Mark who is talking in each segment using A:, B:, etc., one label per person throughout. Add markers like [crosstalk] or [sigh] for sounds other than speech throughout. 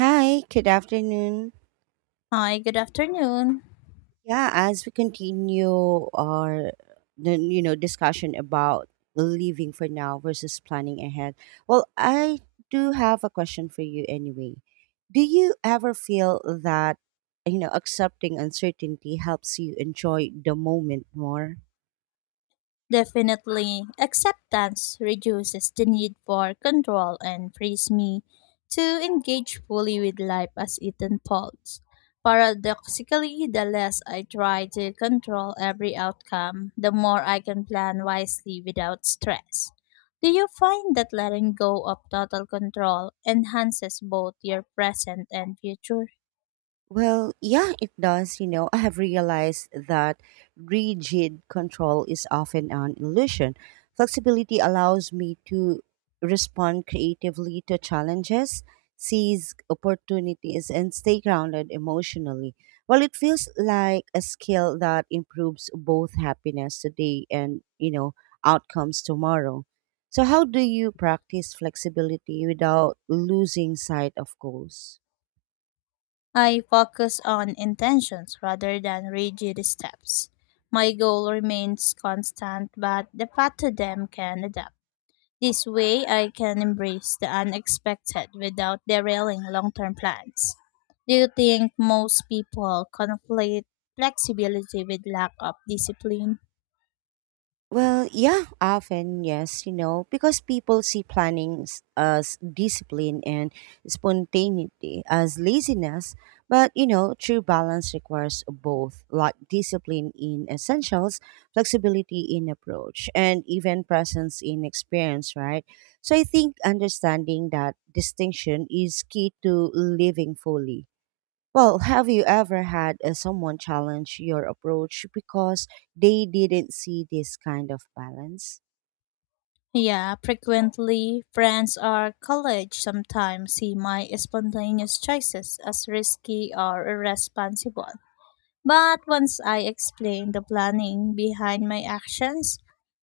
A: Hi, good afternoon.
B: Hi, good afternoon.
A: Yeah, as we continue our the you know discussion about leaving for now versus planning ahead. Well, I do have a question for you anyway. Do you ever feel that accepting uncertainty helps you enjoy the moment more?
B: Definitely, acceptance reduces the need for control and frees me to engage fully with life as it unfolds. Paradoxically, the less I try to control every outcome, the more I can plan wisely without stress. Do you find that letting go of total control enhances both your present and future?
A: Well, yeah, it does. You know, I have realized that rigid control is often an illusion. Flexibility allows me to respond creatively to challenges, seize opportunities, and stay grounded emotionally. Well, it feels like a skill that improves both happiness today and, outcomes tomorrow. So, how do you practice flexibility without losing sight of goals?
B: I focus on intentions rather than rigid steps. My goal remains constant, but the path to them can adapt. This way, I can embrace the unexpected without derailing long term plans. Do you think most people conflate flexibility with lack of discipline?
A: Well, yeah, often, yes, because people see planning as discipline and spontaneity as laziness. But, true balance requires both, like discipline in essentials, flexibility in approach, and even presence in experience, right? So I think understanding that distinction is key to living fully. Well, have you ever had someone challenge your approach because they didn't see this kind of balance?
B: Yeah, frequently, friends or college sometimes see my spontaneous choices as risky or irresponsible. But once I explain the planning behind my actions,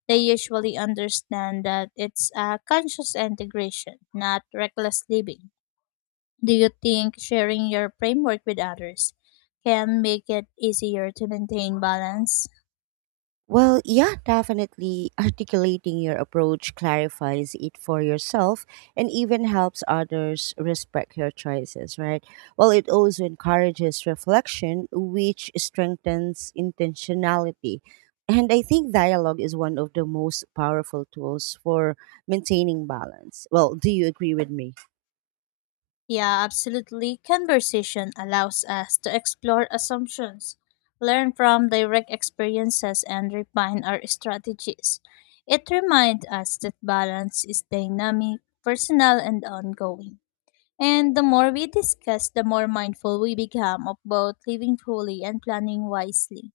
B: they usually understand that it's a conscious integration, not reckless living. Do you think sharing your framework with others can make it easier to maintain balance?
A: Well, yeah, definitely. Articulating your approach clarifies it for yourself and even helps others respect your choices, right? Well, it also encourages reflection, which strengthens intentionality. And I think dialogue is one of the most powerful tools for maintaining balance. Well, do you agree with me?
B: Yeah, absolutely. Conversation allows us to explore assumptions, learn from direct experiences, and refine our strategies. It reminds us that balance is dynamic, personal, and ongoing. And the more we discuss, the more mindful we become of both living fully and planning wisely.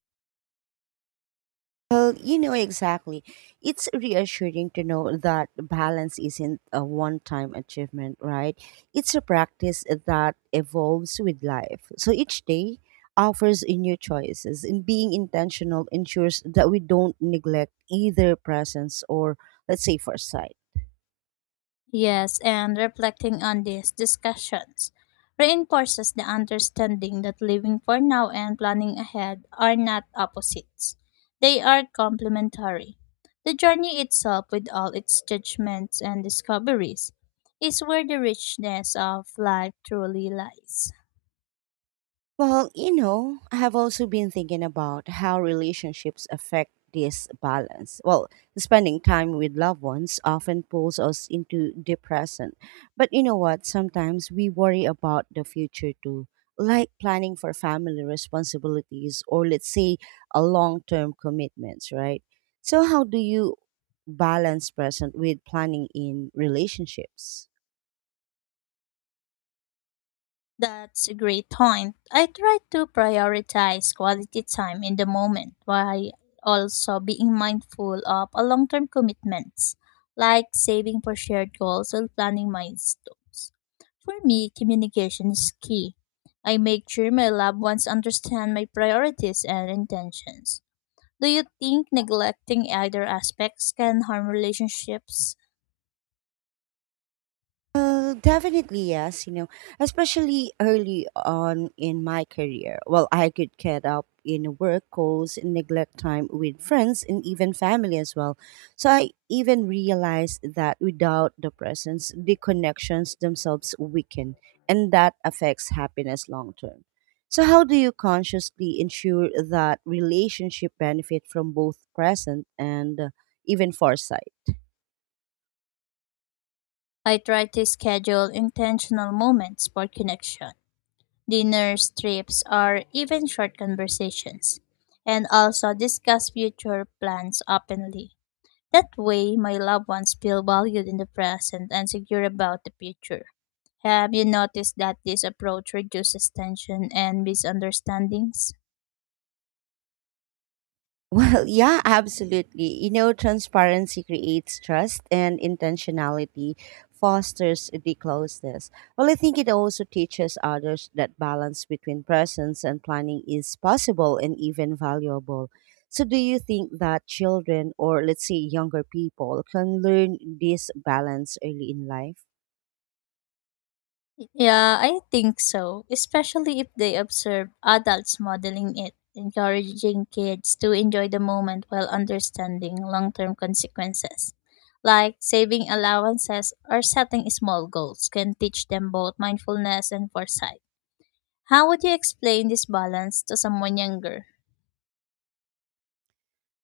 A: Well, exactly. It's reassuring to know that balance isn't a one time achievement, right? It's a practice that evolves with life. So each day offers a new choices, and being intentional ensures that we don't neglect either presence or, let's say, foresight.
B: Yes, and reflecting on these discussions reinforces the understanding that living for now and planning ahead are not opposites. They are complementary. The journey itself, with all its judgments and discoveries, is where the richness of life truly lies.
A: Well, I have also been thinking about how relationships affect this balance. Well, spending time with loved ones often pulls us into the present. But you know what? Sometimes we worry about the future too, like planning for family responsibilities or, let's say, a long term commitments, right? So, how do you balance present with planning in relationships?
B: That's a great point. I try to prioritize quality time in the moment while also being mindful of a long term commitments, like saving for shared goals and planning milestones. For me, communication is key. I make sure my loved ones understand my priorities and intentions. Do you think neglecting either aspects can harm relationships?
A: Well, definitely yes, especially early on in my career. Well, I could get up in work calls and neglect time with friends and even family as well. So I even realized that without the presence, the connections themselves weaken and that affects happiness long term. So how do you consciously ensure that relationship benefit from both present and even foresight?
B: I try to schedule intentional moments for connection. Dinner trips, or even short conversations, and also discuss future plans openly. That way, my loved ones feel valued in the present and secure about the future. Have you noticed that this approach reduces tension and misunderstandings?
A: Well, yeah, absolutely. You know, transparency creates trust and intentionality fosters the closeness. Well, I think it also teaches others that balance between presence and planning is possible and even valuable. So, do you think that children or, let's say, younger people can learn this balance early in life?
B: Yeah, I think so, especially if they observe adults modeling it, encouraging kids to enjoy the moment while understanding long term consequences. Like saving allowances or setting small goals can teach them both mindfulness and foresight. How would you explain this balance to someone younger?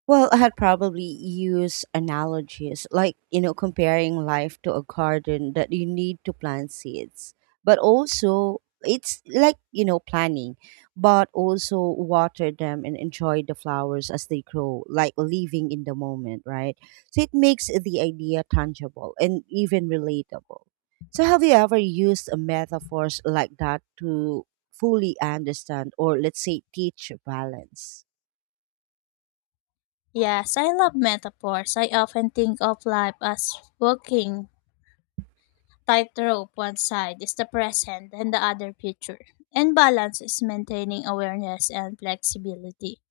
A: Well, I had probably use analogies like, comparing life to a garden that you need to plant seeds. But also, it's like, planning, but also water them and enjoy the flowers as they grow, like living in the moment, right? So it makes the idea tangible and even relatable. So, have you ever used a metaphors like that to fully understand or, let's say, teach balance?
B: Yes, I love metaphors. I often think of life as walking tightrope, one side is the present and the other future. And balance is maintaining awareness and flexibility.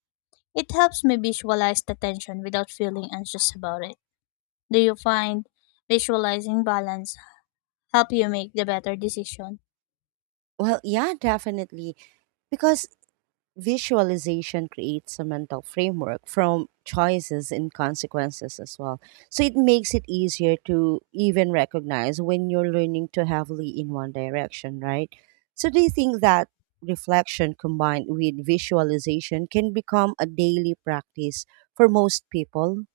B: It helps me visualize the tension without feeling anxious about it. Do you find visualizing balance help you make the better decision?
A: Well, yeah, definitely. Because visualization creates a mental framework from choices and consequences as well. So it makes it easier to even recognize when you're learning too heavily in one direction, right? So do you think that reflection combined with visualization can become a daily practice for most people?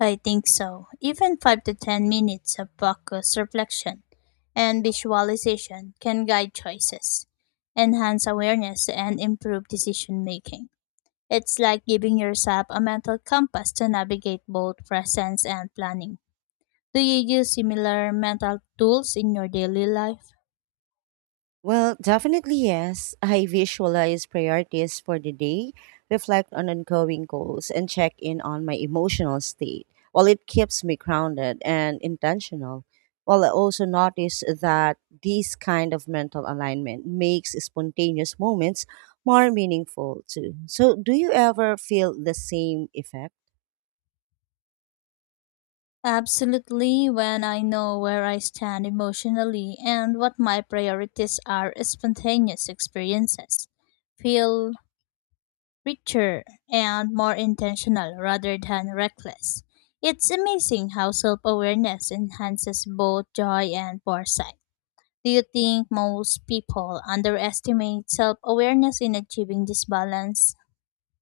B: I think so. Even 5 to 10 minutes of focus, reflection, and visualization can guide choices, enhance awareness, and improve decision making. It's like giving yourself a mental compass to navigate both presence and planning. Do you use similar mental tools in your daily life?
A: Well, definitely yes. I visualize priorities for the day, reflect on ongoing goals, and check in on my emotional state. While it keeps me grounded and intentional, while I also notice that this kind of mental alignment makes spontaneous moments more meaningful too. So, do you ever feel the same effect?
B: Absolutely, when I know where I stand emotionally and what my priorities are, spontaneous experiences feel richer and more intentional rather than reckless. It's amazing how self awareness enhances both joy and foresight. Do you think most people underestimate self awareness in achieving this balance?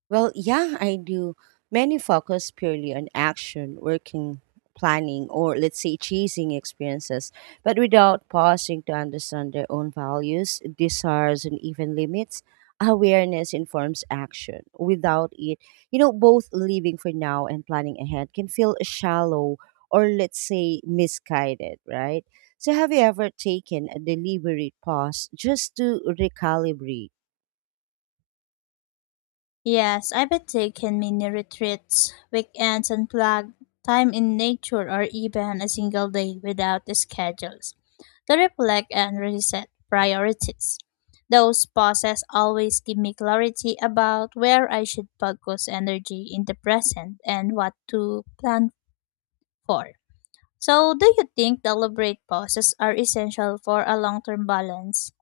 A: Well, yeah, I do. Many focus purely on action, working, planning, or let's say chasing experiences, but without pausing to understand their own values, desires, and even limits. Awareness informs action. Without it, both living for now and planning ahead can feel shallow or let's say misguided, right? So, have you ever taken a deliberate pause just to recalibrate?
B: Yes, I bet taking mini retreats, weekends unplugged, time in nature, or even a single day without schedules to reflect and reset priorities. Those pauses always give me clarity about where I should focus energy in the present and what to plan for. So, do you think deliberate pauses are essential for a long term balance?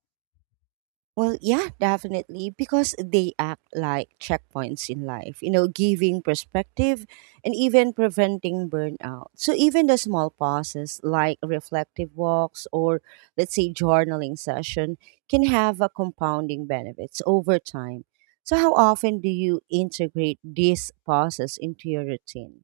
A: Well, yeah, definitely, because they act like checkpoints in life, giving perspective and even preventing burnout. So, even the small pauses like reflective walks or, let's say, journaling session can have a compounding benefits over time. So, how often do you integrate these pauses into your routine?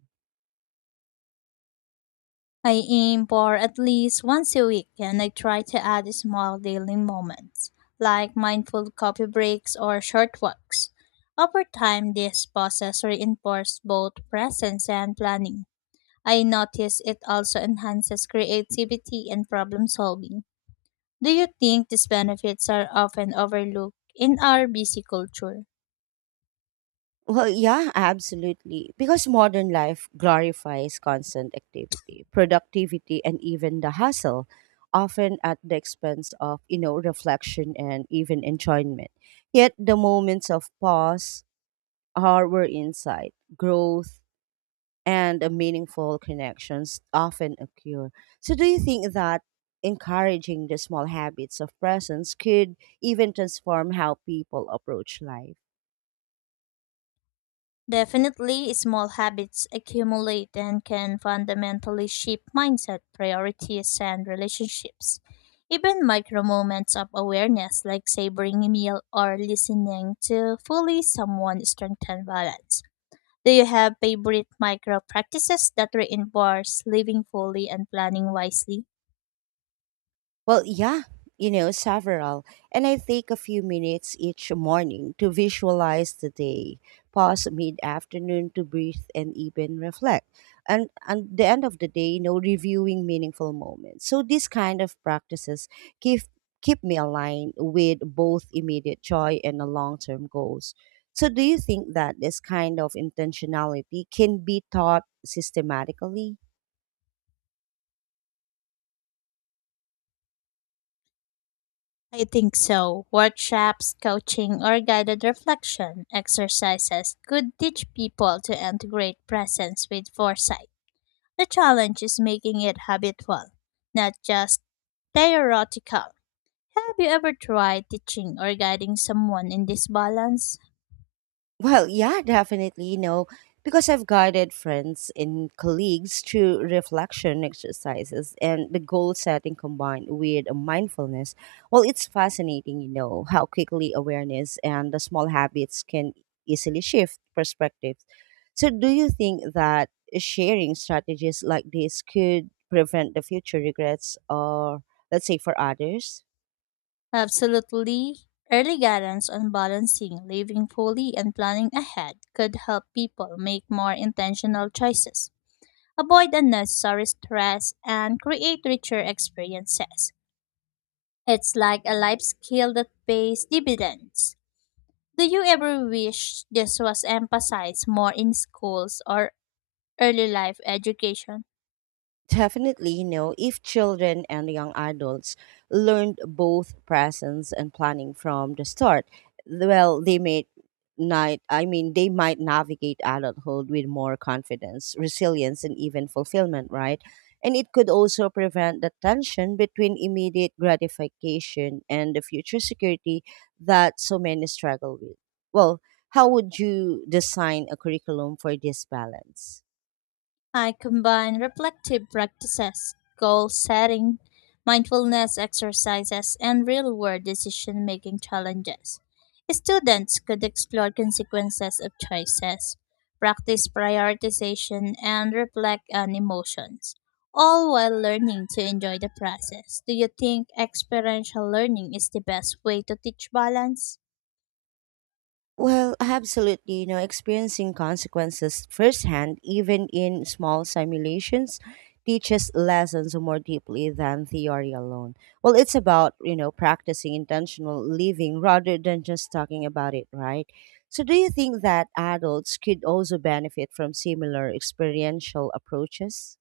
B: I aim for at least once a week and I try to add small daily moments, like mindful coffee breaks or short walks. Over time, these pauses reinforce both presence and planning. I notice it also enhances creativity and problem solving. Do you think these benefits are often overlooked in our busy culture?
A: Well, yeah, absolutely. Because modern life glorifies constant activity, productivity, and even the hustle, often at the expense of, reflection and even enjoyment. Yet the moments of pause, harbor insight, growth, and a meaningful connections often occur. So do you think that encouraging the small habits of presence could even transform how people approach life?
B: Definitely, small habits accumulate and can fundamentally shape mindset, priorities, and relationships. Even micro moments of awareness, like savoring a meal or listening to fully someone, strengthen balance. Do you have favorite micro practices that reinforce living fully and planning wisely?
A: Well, yeah, several. And I take a few minutes each morning to visualize the day, pause mid afternoon to breathe and even reflect. And at the end of the day, reviewing meaningful moments. So these kind of practices keep keep me aligned with both immediate joy and the long term goals. So do you think that this kind of intentionality can be taught systematically?
B: I think so. Workshops, coaching, or guided reflection exercises could teach people to integrate presence with foresight. The challenge is making it habitual, not just theoretical. Have you ever tried teaching or guiding someone in this balance?
A: Well, yeah, definitely. You know, because I've guided friends and colleagues through reflection exercises and the goal setting combined with mindfulness. Well, it's fascinating, how quickly awareness and the small habits can easily shift perspectives. So, do you think that sharing strategies like this could prevent the future regrets or, let's say, for others?
B: Absolutely. Early guidance on balancing, living fully, and planning ahead could help people make more intentional choices, avoid unnecessary stress, and create richer experiences. It's like a life skill that pays dividends. Do you ever wish this was emphasized more in schools or early life education.
A: Definitely, if children and young adults learned both presence and planning from the start, well, they may not, I mean, they might navigate adulthood with more confidence, resilience, and even fulfillment, right? And it could also prevent the tension between immediate gratification and the future security that so many struggle with. Well, how would you design a curriculum for this balance?
B: I combine reflective practices, goal setting, mindfulness exercises, and real world decision making challenges. Students could explore consequences of choices, practice prioritization, and reflect on emotions, all while learning to enjoy the process. Do you think experiential learning is the best way to teach balance?
A: Well, absolutely. You know, experiencing consequences firsthand, even in small simulations, teaches lessons more deeply than theory alone. Well, it's about, practicing intentional living rather than just talking about it, right? So, do you think that adults could also benefit from similar experiential approaches?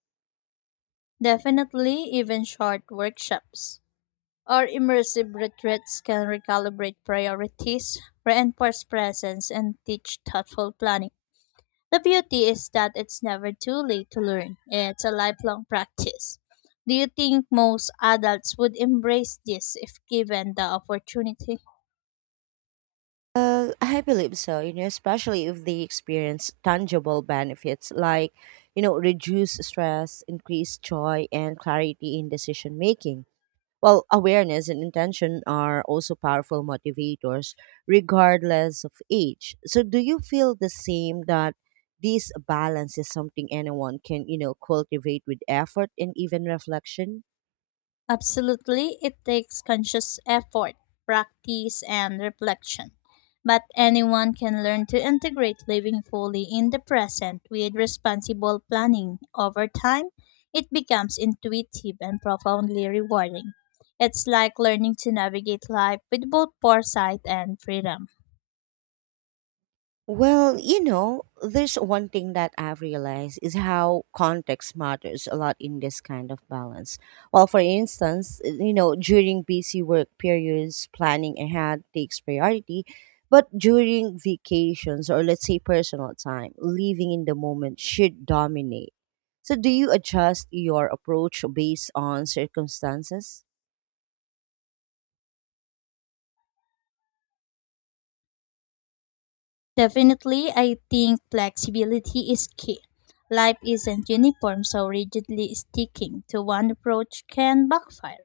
B: Definitely, even short workshops. Our immersive retreats can recalibrate priorities, reinforce presence, and teach thoughtful planning. The beauty is that it's never too late to learn. It's a lifelong practice. Do you think most adults would embrace this if given the opportunity?
A: I believe so, especially if they experience tangible benefits like, reduced stress, increased joy, and clarity in decision making. Well, awareness and intention are also powerful motivators, regardless of age. So, do you feel the same that this balance is something anyone can, cultivate with effort and even reflection?
B: Absolutely, it takes conscious effort, practice, and reflection. But anyone can learn to integrate living fully in the present with responsible planning. Over time, it becomes intuitive and profoundly rewarding. It's like learning to navigate life with both foresight and freedom.
A: Well, there's one thing that I've realized is how context matters a lot in this kind of balance. Well, for instance, during busy work periods, planning ahead takes priority, but during vacations or let's say personal time, living in the moment should dominate. So, do you adjust your approach based on circumstances?
B: Definitely, I think flexibility is key. Life isn't uniform, so rigidly sticking to one approach can backfire.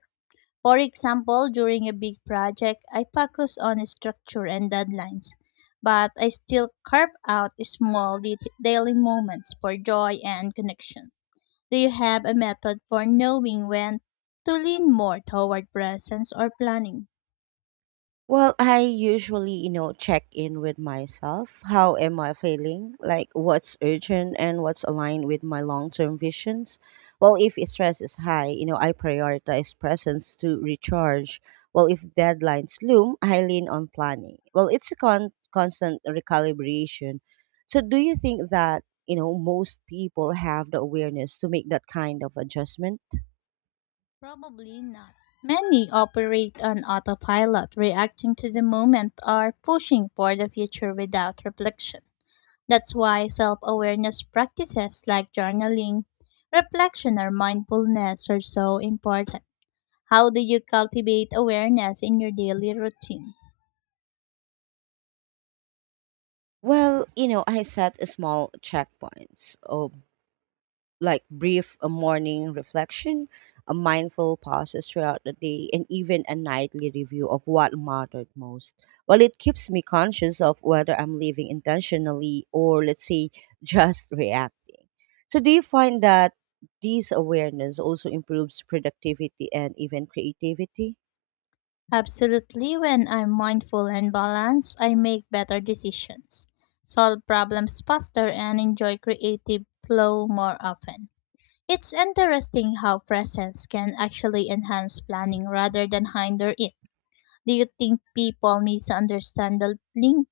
B: For example, during a big project, I focus on structure and deadlines, but I still carve out small daily moments for joy and connection. Do you have a method for knowing when to lean more toward presence or planning?
A: Well, I usually, check in with myself. How am I feeling? Like, what's urgent and what's aligned with my long term visions? Well, if stress is high, I prioritize presence to recharge. Well, if deadlines loom, I lean on planning. Well, it's a constant recalibration. So, do you think that, most people have the awareness to make that kind of adjustment?
B: Probably not. Many operate on autopilot, reacting to the moment or pushing for the future without reflection. That's why self awareness practices like journaling, reflection, or mindfulness are so important. How do you cultivate awareness in your daily routine?
A: Well, I set a small checkpoints. Oh, like brief a morning reflection, a mindful pauses throughout the day, and even a nightly review of what mattered most. Well, it keeps me conscious of whether I'm living intentionally or, let's say, just [laughs] reacting. So, do you find that this awareness also improves productivity and even creativity?
B: Absolutely, when I'm mindful and balanced, I make better decisions, solve problems faster, and enjoy creative flow more often. It's interesting how presence can actually enhance planning rather than hinder it. Do you think people misunderstand the link?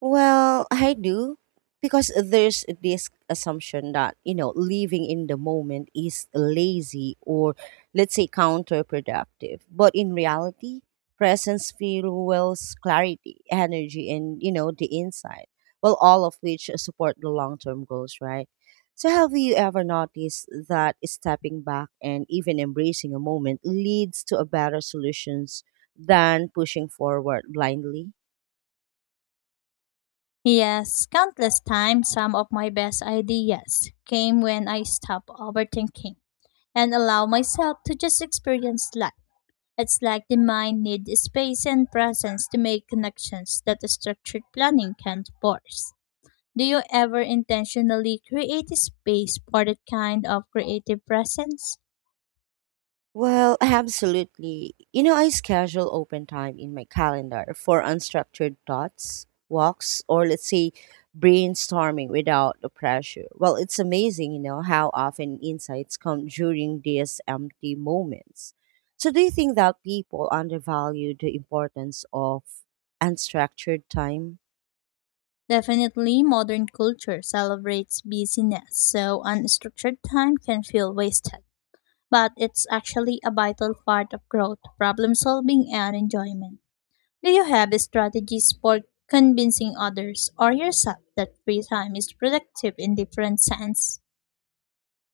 A: Well, I do because there's this assumption that, living in the moment is lazy or let's say counterproductive. But in reality, presence fuels clarity, energy and, the insight. Well, all of which support the long-term goals, right? So have you ever noticed that stepping back and even embracing a moment leads to a better solutions than pushing forward blindly?
B: Yes, countless times some of my best ideas came when I stopped overthinking and allow myself to just experience life. It's like the mind needs space and presence to make connections that structured planning can't force. Do you ever intentionally create a space for that kind of creative presence?
A: Well, absolutely. You know, I schedule open time in my calendar for unstructured thoughts, walks, or let's say brainstorming without the pressure. Well, it's amazing, how often insights come during these empty moments. So, do you think that people undervalue the importance of unstructured time?
B: Definitely, modern culture celebrates busyness, so unstructured time can feel wasted, but it's actually a vital part of growth, problem solving, and enjoyment. Do you have strategies for convincing others or yourself that free time is productive in different sense?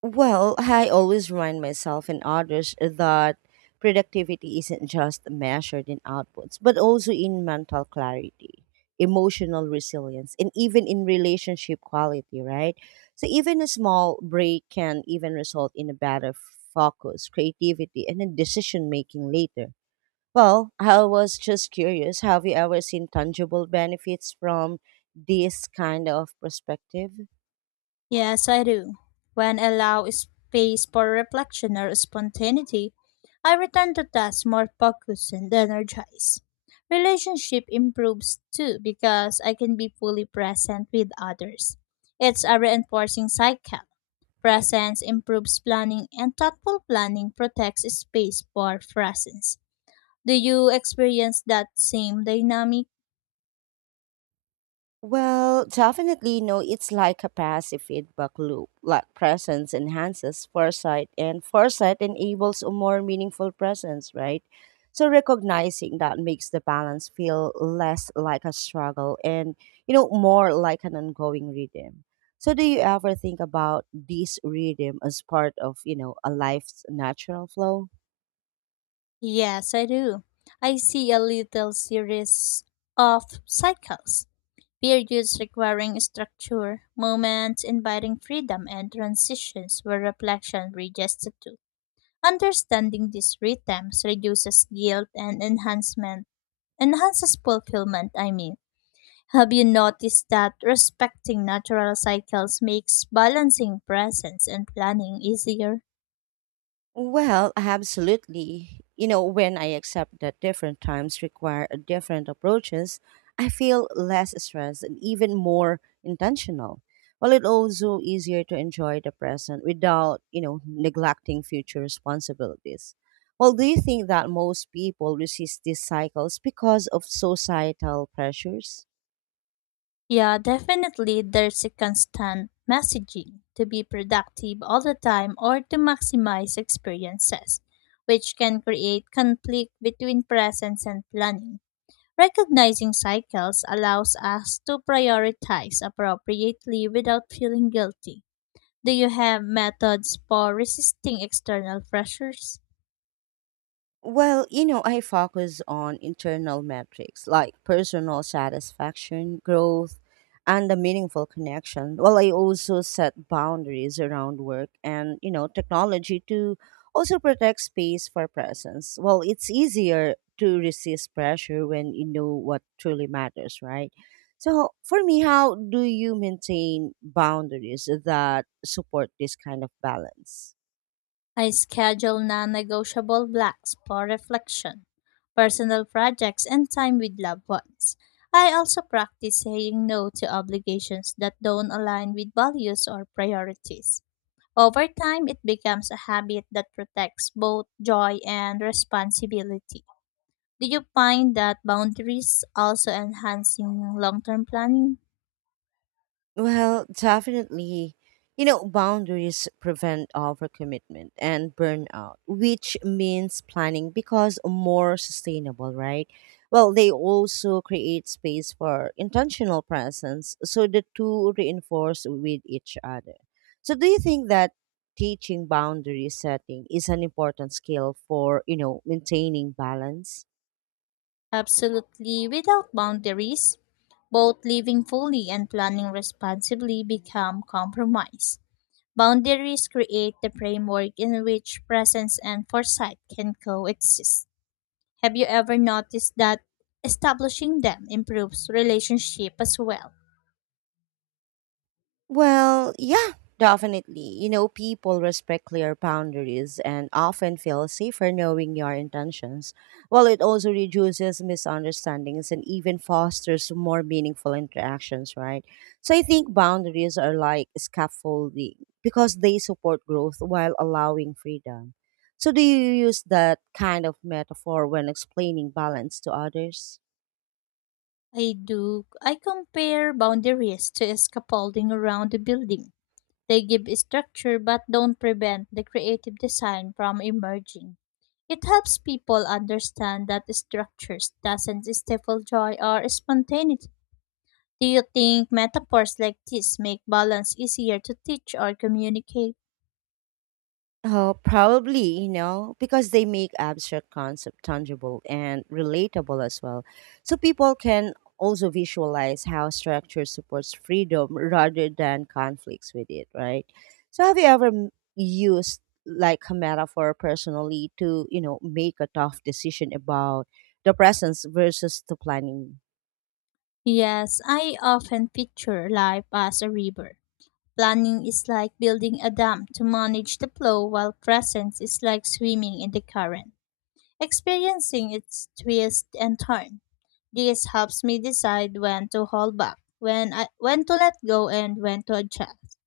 A: Well, I always remind myself and others that productivity isn't just measured in outputs, but also in mental clarity, emotional resilience, and even in relationship quality, right? So, even a small break can even result in a better focus, creativity, and then decision making later. Well, I was just curious have you ever seen tangible benefits from this kind of perspective?
B: Yes, I do. When I allow space for reflection or spontaneity, I return to tasks more focused and energized. Relationship improves too because I can be fully present with others. It's a reinforcing cycle. Presence improves planning and thoughtful planning protects space for presence. Do you experience that same dynamic?
A: Well, definitely no, it's like a passive feedback loop. Like presence enhances foresight, and foresight enables a more meaningful presence, right? So recognizing that makes the balance feel less like a struggle and, more like an ongoing rhythm. So do you ever think about this rhythm as part of, a life's natural flow?
B: Yes, I do. I see a little series of cycles, periods requiring structure, moments inviting freedom, and transitions where reflection bridges the two. Understanding these rhythms reduces guilt and enhancement enhances fulfillment, I mean. Have you noticed that respecting natural cycles makes balancing presence and planning easier?
A: Well, absolutely. You know, when I accept that different times require a different approaches, I feel less stressed and even more intentional. Well, it also easier to enjoy the present without, neglecting future responsibilities. Well, do you think that most people resist these cycles because of societal pressures?
B: Yeah, definitely there's a constant messaging to be productive all the time or to maximize experiences, which can create conflict between presence and planning. Recognizing cycles allows us to prioritize appropriately without feeling guilty. Do you have methods for resisting external pressures?
A: Well, I focus on internal metrics like personal satisfaction, growth, and a meaningful connection. Well, I also set boundaries around work and, technology to also protect space for presence. Well, it's easier to resist pressure when you know what truly matters, right? So, for me, how do you maintain boundaries that support this kind of balance?
B: I schedule non negotiable blocks for reflection, personal projects, and time with loved ones. I also practice saying no to obligations that don't align with values or priorities. Over time, it becomes a habit that protects both joy and responsibility. Do you find that boundaries also enhancing long term planning?
A: Well, definitely. You know, boundaries prevent overcommitment and burnout, which means planning because more sustainable, right? Well, they also create space for intentional presence, so the two reinforce with each other. So, do you think that teaching boundary setting is an important skill for, maintaining balance?
B: Absolutely, without boundaries, both living fully and planning responsibly become compromise. Boundaries create the framework in which presence and foresight can coexist. Have you ever noticed that establishing them improves relationship as well?
A: Well, yeah, definitely. You know, people respect clear boundaries and often feel safer knowing your intentions. While it also reduces misunderstandings and even fosters more meaningful interactions, right? So I think boundaries are like scaffolding because they support growth while allowing freedom. So do you use that kind of metaphor when explaining balance to others?
B: I do. I compare boundaries to scaffolding around a building. They give structure but don't prevent the creative design from emerging. It helps people understand that structures doesn't stifle joy or spontaneity. Do you think metaphors like this make balance easier to teach or communicate?
A: Oh, probably, you know, because they make abstract concept tangible and relatable as well. So people can also visualize how structure supports freedom rather than conflicts with it, right? So have you ever used like a metaphor personally to, make a tough decision about the presence versus the planning.
B: Yes, I often picture life as a river. Planning is like building a dam to manage the flow, while presence is like swimming in the current. Experiencing its twist and turn. This helps me decide when to hold back, when to let go, and when to adjust.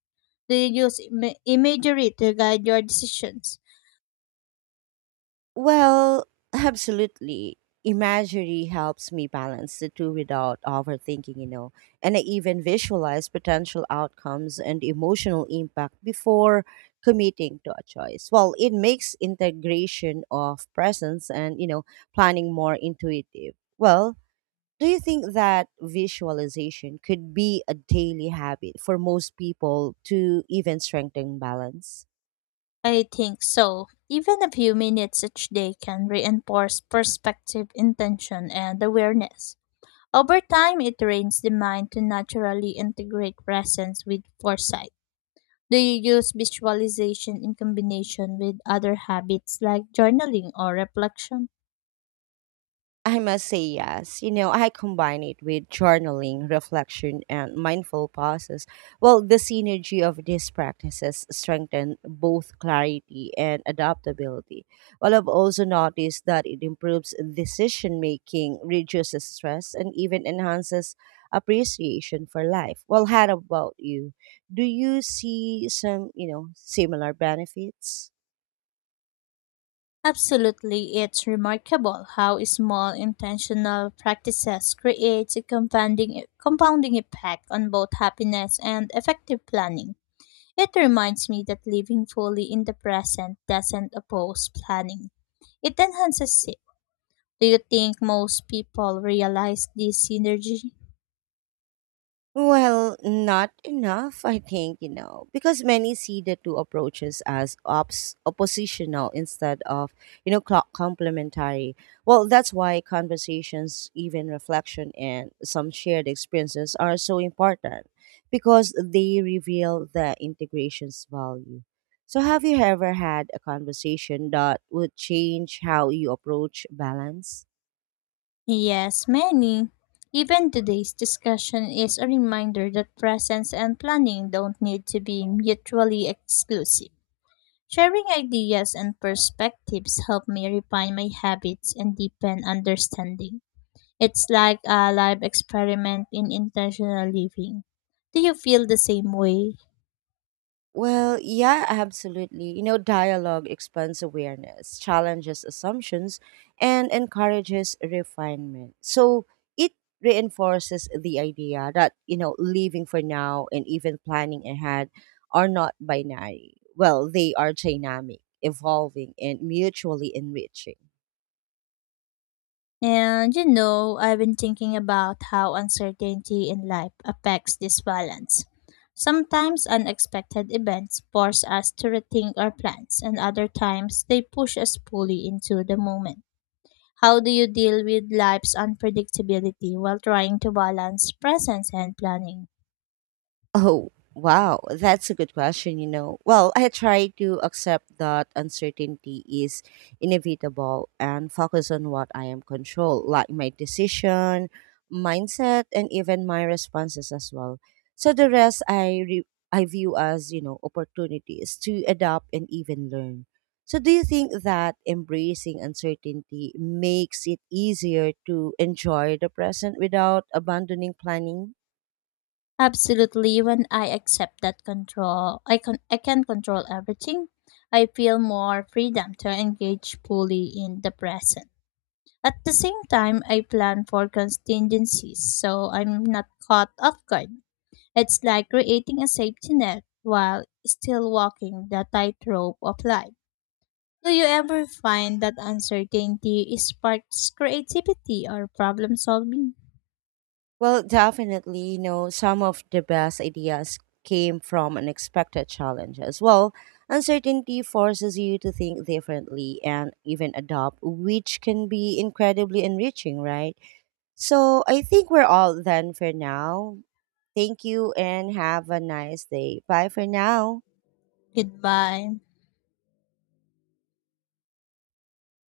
B: Do you use imagery to guide your decisions?
A: Well, absolutely. Imagery helps me balance the two without overthinking, you know, and I even visualize potential outcomes and emotional impact before committing to a choice. Well, it makes integration of presence and, planning more intuitive. Well, do you think that visualization could be a daily habit for most people to even strengthen balance?
B: I think so. Even a few minutes each day can reinforce perspective, intention, and awareness. Over time, it trains the mind to naturally integrate presence with foresight. Do you use visualization in combination with other habits like journaling or reflection?
A: I must say yes. You know, I combine it with journaling, reflection, and mindful pauses. Well, the synergy of these practices strengthen both clarity and adaptability. Well, I've also noticed that it improves decision making, reduces stress, and even enhances appreciation for life. Well, how about you? Do you see some, similar benefits?
B: Absolutely, it's remarkable how small intentional practices create a compounding effect on both happiness and effective planning. It reminds me that living fully in the present doesn't oppose planning, it enhances it. Do you think most people realize this synergy?
A: Well, not enough, I think, you know, because many see the two approaches as oppositional instead of, complementary. Well, that's why conversations, even reflection, and some shared experiences are so important because they reveal the integration's value. So, have you ever had a conversation that would change how you approach balance?
B: Yes, many. Even today's discussion is a reminder that presence and planning don't need to be mutually exclusive. Sharing ideas and perspectives help me refine my habits and deepen understanding. It's like a live experiment in intentional living. Do you feel the same way?
A: Well, yeah, absolutely. You know, dialogue expands awareness, challenges assumptions, and encourages refinement. So it reinforces the idea that, living for now and even planning ahead are not binary. Well, they are dynamic, evolving, and mutually enriching.
B: And I've been thinking about how uncertainty in life affects this balance. Sometimes unexpected events force us to rethink our plans, and other times they push us fully into the moment. How do you deal with life's unpredictability while trying to balance presence and planning?
A: Oh, wow. That's a good question, you know. Well, I try to accept that uncertainty is inevitable and focus on what I am control, like my decision, mindset, and even my responses as well. So the rest I view as, opportunities to adapt and even learn. So do you think that embracing uncertainty makes it easier to enjoy the present without abandoning planning?
B: Absolutely, when I accept that control, I can control everything. I feel more freedom to engage fully in the present. At the same time, I plan for contingencies so I'm not caught off guard. It's like creating a safety net while still walking the tightrope of life. Do you ever find that uncertainty sparks creativity or problem solving?
A: Well, definitely, you know, some of the best ideas came from unexpected challenges. Well, uncertainty forces you to think differently and even adopt, which can be incredibly enriching, right? So I think we're all done for now. Thank you and have a nice day. Bye for now.
B: Goodbye.